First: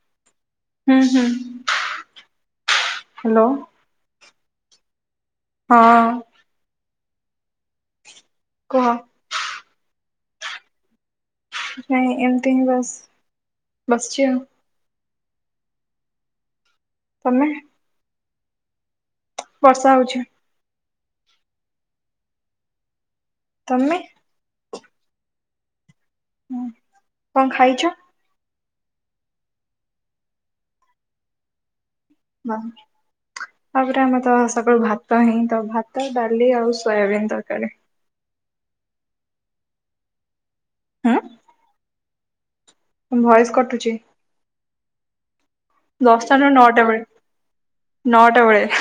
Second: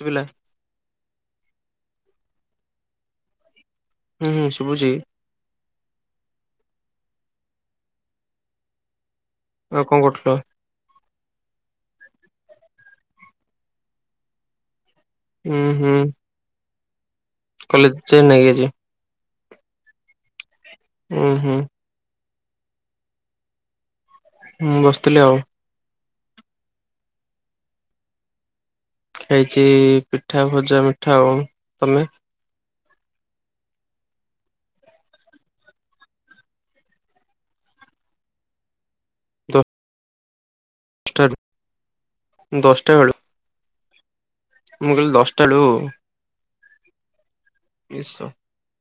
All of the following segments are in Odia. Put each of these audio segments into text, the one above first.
ଶୁଭିଲାନି? ହୁଁ, ହୁଁ। ହ୍ୟାଲୋ। ହୁଁ, ଶୁଭୁଛି। ହଁ। କୁହ? ଆଉ କଣ କରୁଥିଲ? ନାଇଁ ଏମତି ହିଁ ବାସ ବସିଚି ଆଉ। ହୁଁ ହୁଁ। ତମେ? ସେ ନେଇକି ଆଇଚି। ବର୍ଷା ହଉଛି। ଉଁ ହୁଁ। ତମେ? ମୁଁ ବସିଥିଲି ଆଉ। ହୁଁ। କଣ ଖାଇଛ? ଖାଇଛି ପିଠା, ଭଜା, ମିଠା ଆଉ ତମେ? ତମେ? ତାପରେ ଆମେ ତ ସକାଳୁ ଭାତ ହିଁ ତ ଭାତ, ଡାଲି, ଆଉ ସୋୟାବିିନ ତରକାରୀ। ଉଁ? ଦଶଟାରୁ ଦଶଟା ବେଳୁ ତମ ଭଏସ କଟୁଚି। ମୁଁ କହିଲି ଦଶ ଦଶଟା ନୁହଁ ନଅଟା ବେଳେ, ଇସ ନଅଟା ବେଳେ।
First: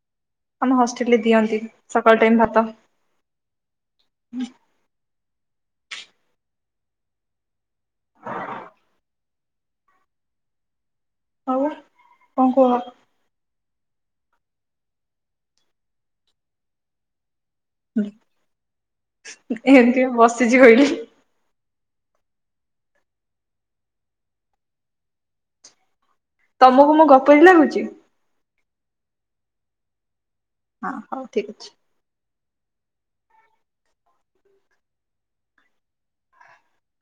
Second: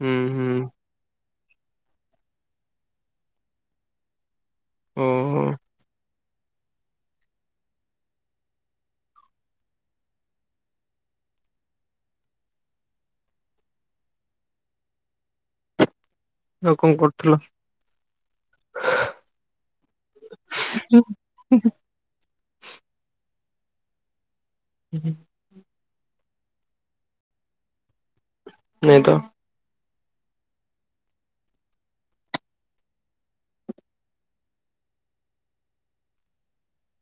ହୁଁ ହୁଁ ଆମ ହଷ୍ଟେଲରେ ଦିଅନ୍ତି, ସକାଳ ଟାଇମ ଭାତ। ଓହୋ। ଆଉ କଣ କୁହ? ଆଉ କଣ କରୁଥିଲ? ଏମିତି ବସିଛି କହିଲି। ହୁଁ ହୁ। ତମକୁ ମୁଁ ଗପ ବି ଲାଗୁଛି। ନ ତ! ହଁ ହଉ ଠିକ ଅଛି।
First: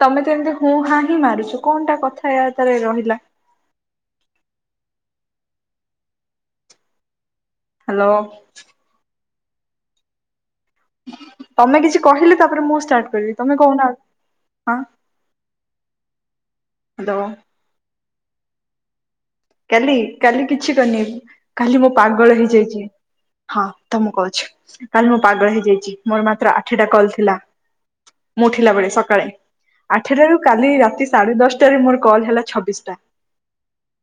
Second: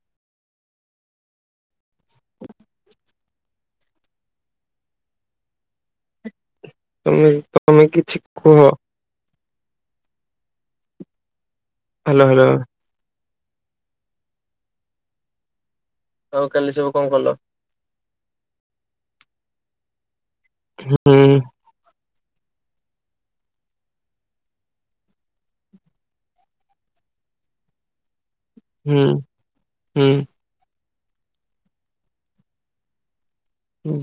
ତମେ ତ ଏମିତି ହୁଁ ହା ହିଁ ମାରୁଛୁ କଣଟା କଥା ୟ ତରେ ରହିଲା। ତମେ ତମେ ହ୍ୟାଲୋ କିଛି କୁହ? ତମେ କିଛି ହାଲୋ କହିଲେ ହାଲୋ ତାପରେ ମୁଁ ଷ୍ଟାର୍ଟ କରିବି। ତମେ କହୁନା ଆ ହଁ? ଆଉ କାଲି ସବୁ କଣ ହ୍ୟାଲୋ କଲ? କାଲି କାଲି କିଛି କରିନି ହୁଁ କାଲି ମୋ ପାଗଳ ହେଇଯାଇଛି। ହଁ ତ ମୁଁ କହୁଛି କାଲି ମୁଁ ପାଗଳ ହେଇଯାଇଛି ମୋର ମାତ୍ର ଆଠିଟା କଲ ଥିଲା। ମୋଠିଲା ବେଳେ ହୁଁ ସକାଳେ ହୁଁ ଆଠଟାରୁ କାଲି ରାତି ସାଢ଼େ ଦଶଟାରେ ମୋର କଲ୍ ହେଲା ଛବିଶଟା।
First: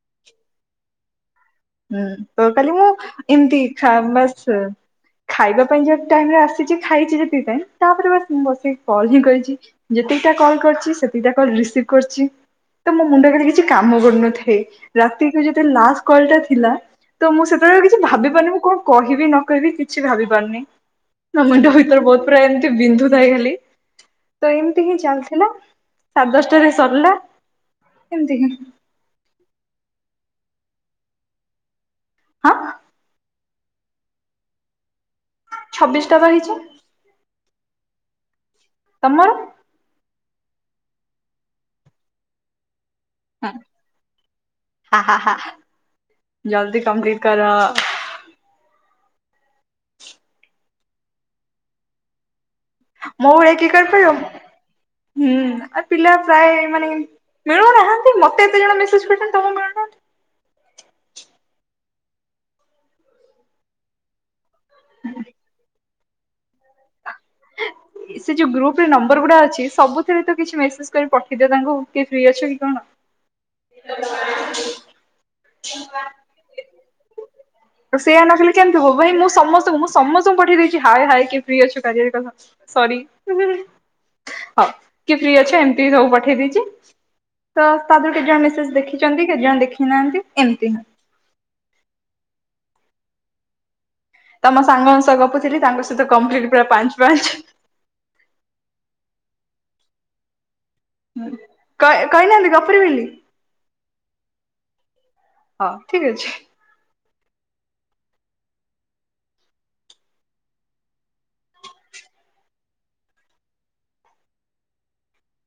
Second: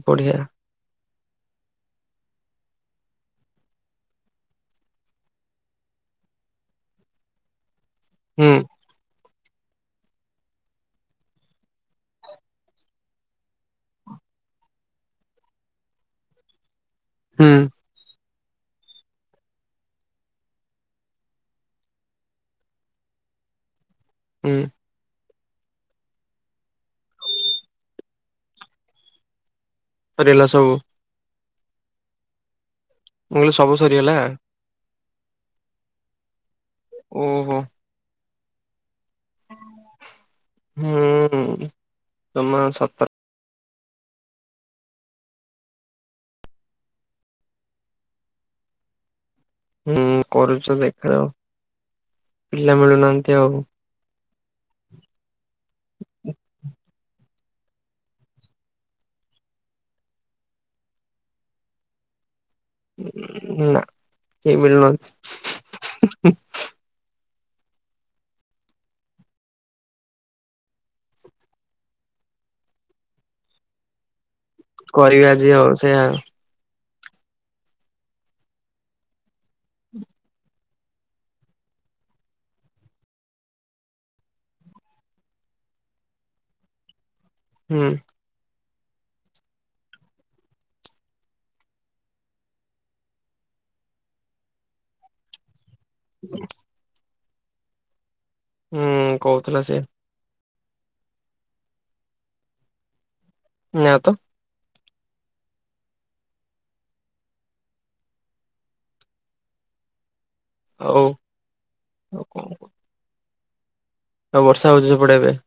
ବଢ଼ିଆ। ହୁଁ ତ କାଲି ମୁଁ ଏମିତି ବାସ୍ ଖାଇବା ପାଇଁ ଯ ଟାଇରେ ଆସିଛି ଖାଇଛି, ଯେତିଥିପାଇଁ ତାପରେ ବା ମୁଁ ହୁଁ ବସିକି କଲ ହିଁ କରି ଯେତିକିଟା କଲ୍ କରିଛି ସେତିକିଟା କଲ ରିସିଭ କରିଛି। ତ ମୋ ମୁଣ୍ଡ କ କିଛି କାମ କରୁନଥାଏ ରାତିକୁ ଯଦେ ଲାଷ୍ଟ କଲ ଟା ଥିଲା ତ ମୁଁ ହୁଁ ସେତେବେଳେ କିଛି ଭାବି ପାରୁନି ମୁଁ କଣ କହିବି ନ କହିବି କିଛି ଭାବି ପାରୁନି ଆ ମୁଣ୍ଡ ଭିତରେ ବହୁତ ପୁରା ଏମତି ବିନ୍ଦୁ ଥାଇଗଲି ତ ହୁଁ ଏମିତି ହିଁ ଚାଲ ହେ ସାତେ ଦଶଟାରେ ସରିଲା ଏମିତି ଫରା ସବୁ। ହଁ! ଉଙ୍ଗ ଶଭ ସରିଲା ଛବିଶ ଟା ରହିଛି। ଓହୋ। ତମର? ହୁଁ ତମ ସତ ହ ଜଲଦି କମ୍ପ୍ଲିଟ କର। ହୁଁ କରୁଛ ଦେଖାଯାଉ। ପିଲା ମୋ ମିଳୁନାହାନ୍ତି ଆଉ ଭଳିଆ କିଏ କରିପାରିବ ହୁଁ ଆ ପିଲା ପ୍ରାୟ ମାନେ ମିଳୁନାହାନ୍ତି ମତେ ଏତେ ଜଣ ମେସେଜ କରିଛନ୍ତି ତମ ମିଳୁନାହାନ୍ତି। ନା ଚ ବୋଲିଛି? ସେ ଯୋଉ ଗ୍ରୁପ ରେ ନମ୍ବର ଗୁଡା ଅଛି ସବୁଥିରେ ତ କିଛି ମେସେଜ କରି ପଠେଇଦିଅ ତାଙ୍କୁ କି ଫ୍ରି ଅଛ କି କଣ? ସେ କରିବି ଆଜି ହଉ ସେଆଉ। ଆ ସେୟଆ ନ କିଲଲେ କେମିତି ହବ ଭାଇ ମୁଁ ସମସ୍ତଙ୍କୁ ମୁଁ ସମସ୍ତଙ୍କୁ ପଠେଇ ଦେଇଉଛି ହାଇ ହାଇ କିଏ ପ୍ରି ଅଛ କାର କଥା ହ କି ଫି ଅଛ ଏମତି ସବୁ ପଠେଇ ଦେଇଛି। ତ ହୁଁ ତା ଦେହରୁ କେତେ ଜଣ ମିସେଜ ଦେଖିଛନ୍ତି, କେତେ ଜଣ ଦେଖି ନାହାନ୍ତି। ଏମିତି ନା। ତମ ସାଙ୍ଗମାନ ସହ ଗପୁଥିଲି ତାଙ୍କ ସହିତ କମ୍ପ୍ଲିଟ ପୁରା ପାଞ୍ଚ ପାଞ୍ଚ ହୁଁ କହୁଥିଲା ସେ କ କହିନାହାନ୍ତି ଗପୁରୀ ବୋଲି। ନା ତ। ହଁ ଠିକ ଅଛି। ହୋଉ। ଆଉ ବର୍ଷା ହେଉଛି ସେପଡେ ଏବେ?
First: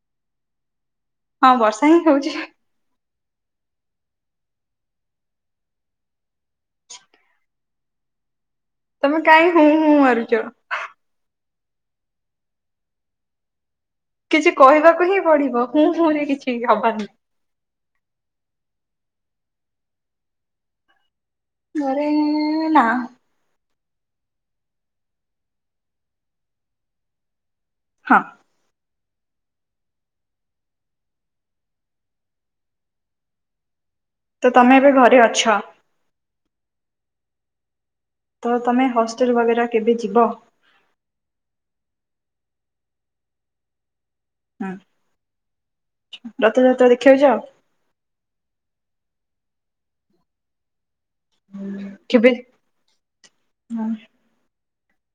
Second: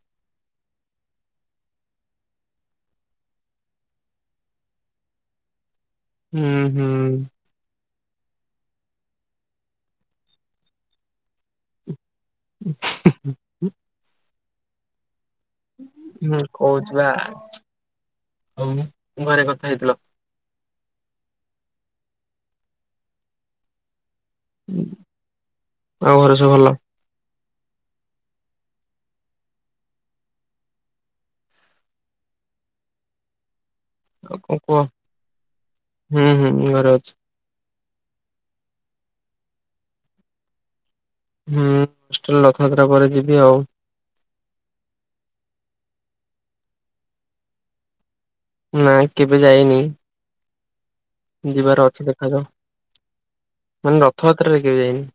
ହଁ ବର୍ଷା ହିଁ ହଉଛି। ହୁଁ ହୁଁ। ତମେ କାଇଁ ହୁଁ ହୁଁ ମାରୁଚ। [unintelligible] କିଛି କହିବାକୁ ହିଁ ପଡିବ ହୁଁ ହୁଁ ରେ କିଛି ହବନି। ହଉ ଘରେ କଥା ହେଇଥିଲ? ଘରେ ନା। ଆଉ ଘରେ ସବୁ ଭଲ? ହଁ। ଆଉ ତ କଣ କୁହ ତମେ ଏବେ ଘରେ ଅଛ? ହୁଁ ହୁଁ ଘରେ ଅଛି। ତ ତମେ ହଷ୍ଟେଲ ବଗେରା କେବେ ଯିବ? ହୁଁ ରଥଯାତ୍ରା ପରେ ଯିବି ଆଉ। ହଁ ରଥ ଯାତ୍ରା ଦେଖିବାକୁ ଯାଅ? ନା କେବେ ଯାଇନି। ଯିବାର ଅଛି କେବେ? ଦେଖାଯାଉ ମାନେ ରଥଯାତ୍ରାରେ କେବେ ଯାଇନି।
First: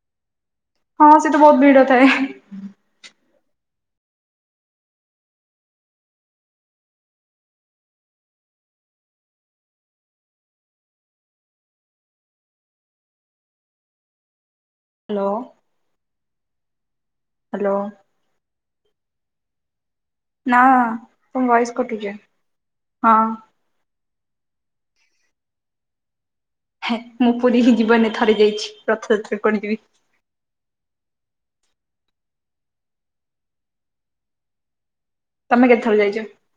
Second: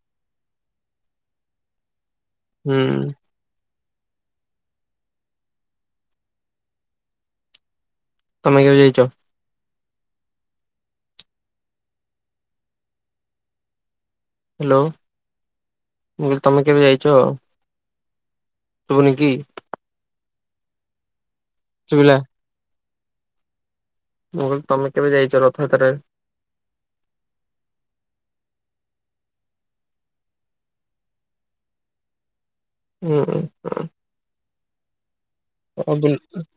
ହଁ ସେ ତ ବହୁତ ଭିଡ ଥାଏ। ହୁଁ। ତମେ କେବେ ଜାଇଛ? ହ୍ୟାଲୋ ମୁଁ ତମେ କେବେ ଯାଇଛ? ହ୍ୟାଲୋ ଭୁନି କିି ନା ତମ ବୟସ୍ କଟୁଛି ହଁ। ମୁଁ ତମେ କେବେ ଯାଇଛ ରଥଯାତ୍ରାରେ? ହେ ମୁଁ ପୁରୀ ହି ଜୀବନରେ ଥରେ ଯାଇଛି ରଥଯାତ୍ରାରେ କୁଆଡେ ଯିବି। ହୁଁ ହ। ତମେ କେତେଥର ଯାଇଛ? [unintelligible]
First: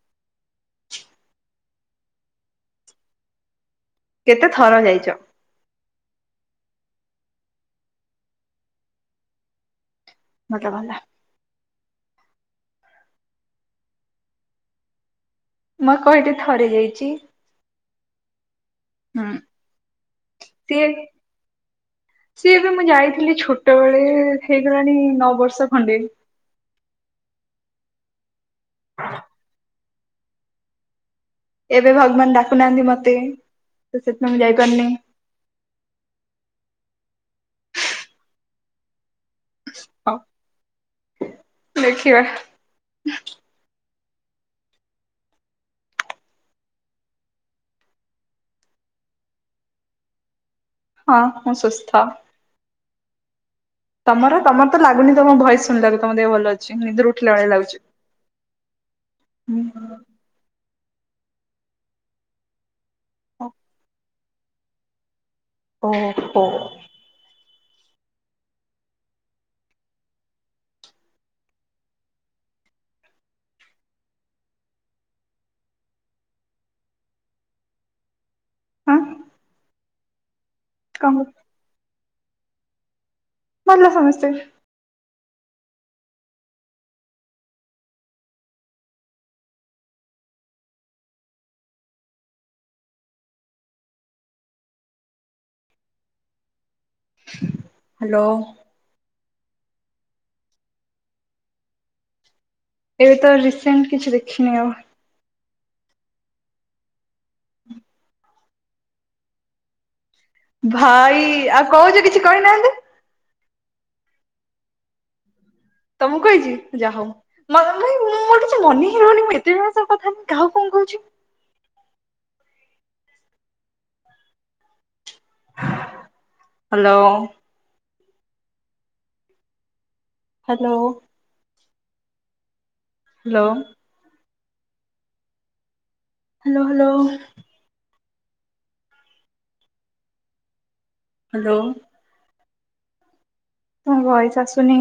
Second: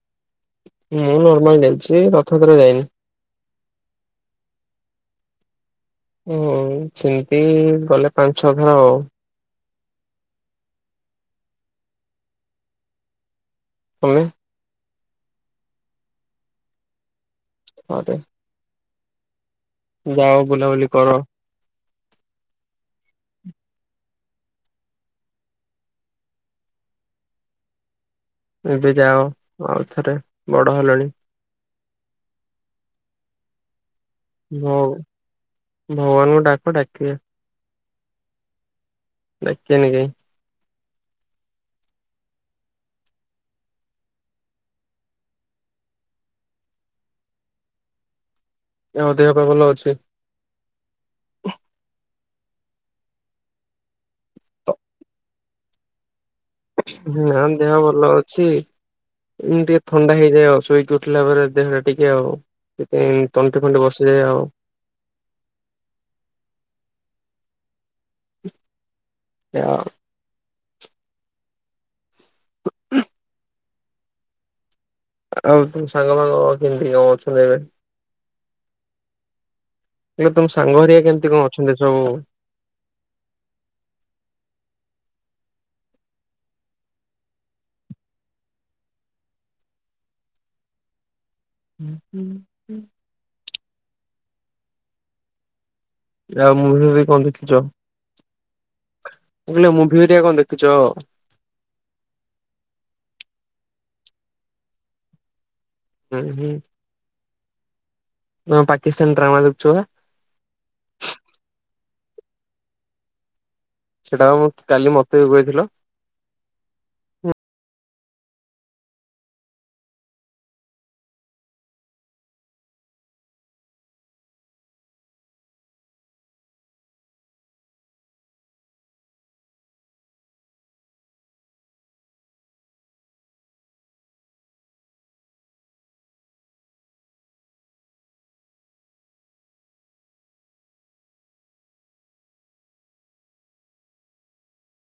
ମୁଁ ନର୍ମାଲ୍ଲୀ ଯାଇଛି। ସେ ରଥଯାତ୍ରାରେ ଯାଇନି। କେତେ ଥର ଯାଇଛ? ହ ସେମିତି ଗଲେ ପାଞ୍ଚ ଛଅ ଥର ଆଉ। ଭଲ କଥା। ତମେ ମୁଁ କହିଲି ଥରେ ଯାଇଛି। ଥରେ ହଁ ଯାଅ ସେଏ ବୁଲାବୁଲି କର ସେ ବି ମୁ ଯାଇ ଲି ଛୋଟ ବେଳେ ହେଇଗଲାଣି ନଅ ବର୍ଷ ଖଣ୍ଡେ। ଏବେ ଯାଅ ଆଉ ଥରେ ବଡ ହେଲଣି। ଏବେ ଭଗବାନ ଡାକୁନାହାନ୍ତି ମତେ। ତ ସେଥିପାଇଁ ମୁଁ ଭଉ ଯାଇପାରୁନି ଭଗବାନଙ୍କୁ ଡାକ ଡାକିବେ। ଡାକିବେନି କାଇଁ। ହଉ ଦେଖିବା। ଆଉ ଦେହ ପା ଭଲ ଅଛି? ହଁ ହଁ ସୁସ୍ଥ। ତମର ତମର ତ ଲାଗୁନି ତମ ଭଏସ ଶୁଣିଲାଗ ତମ ଦେହ ଭଲ ଅଛି? ନିଦରୁ ଉଠିଲା ନା ଭଳିଆ ଦେହ ଲାଗୁଛି। ଭଲ ଅଛି ଏ ଟିକେ ଥଣ୍ଡା ହେଇଯାଏ ଅସ ଉଠିଲା ପରେ ଦେହଟା ଟିକେ ଆଉ ସେଥିପାଇଁ ତଣ୍ଟି ଫଣ୍ଟି ବସିଯାଏ ଆଉ। ଓହୋ। [unintelligible] ଆଉ ତମ ସାଙ୍ଗ ଫାଙ୍ଗ କେମତି କଣ ଅଛନ୍ତି ଏବେ? ଆଁ? ହେଲେ ତମ ସାଙ୍ଗ ହେରିଆ କେମତି କଣ ଅଛନ୍ତି ସବୁ? ଭଲ ସମସ୍ତେ। ହୁଁ ହୁଁ ହୁଁ। ଆଉ ମୁଭି ଫୁଭି କଣ ଦେଖିଛ? ହ୍ୟାଲୋ। ମୁଁ କହିଲି ମୁଭି ହେରିଆ କଣ ଦେଖିଛ? ଏବେ ତ ରିସେଣ୍ଟ କିଛି ଦେଖିନି ଆଉ। ହୁଁ ହୁଁ। ନା ପାକିସ୍ତାନ ଡ୍ରାମା ଦେଖୁଛ ବା? ଭାଇ, ଆଉ କହୁଛ କିଛି କହିନାହାଁନ୍ତି। ସେଟା ବା କାଲି ମତେ ବି କଇଥିଲ। ତମକୁ କହିଛି ଯାହାହଉ। ମୋ ଭାଇ ମୁଁ ମୋର କିଛି ମନେ ହେଇ ରହୁନି, ମୁଁ ଏତେ ଜଣଙ୍କ ସହ କଥାହେଲି କାହାକୁ କଣ କହୁଛି। Hello. Hello. Hello. Hello hello. Hello. ତମ ଭଏସ ଆସୁନି।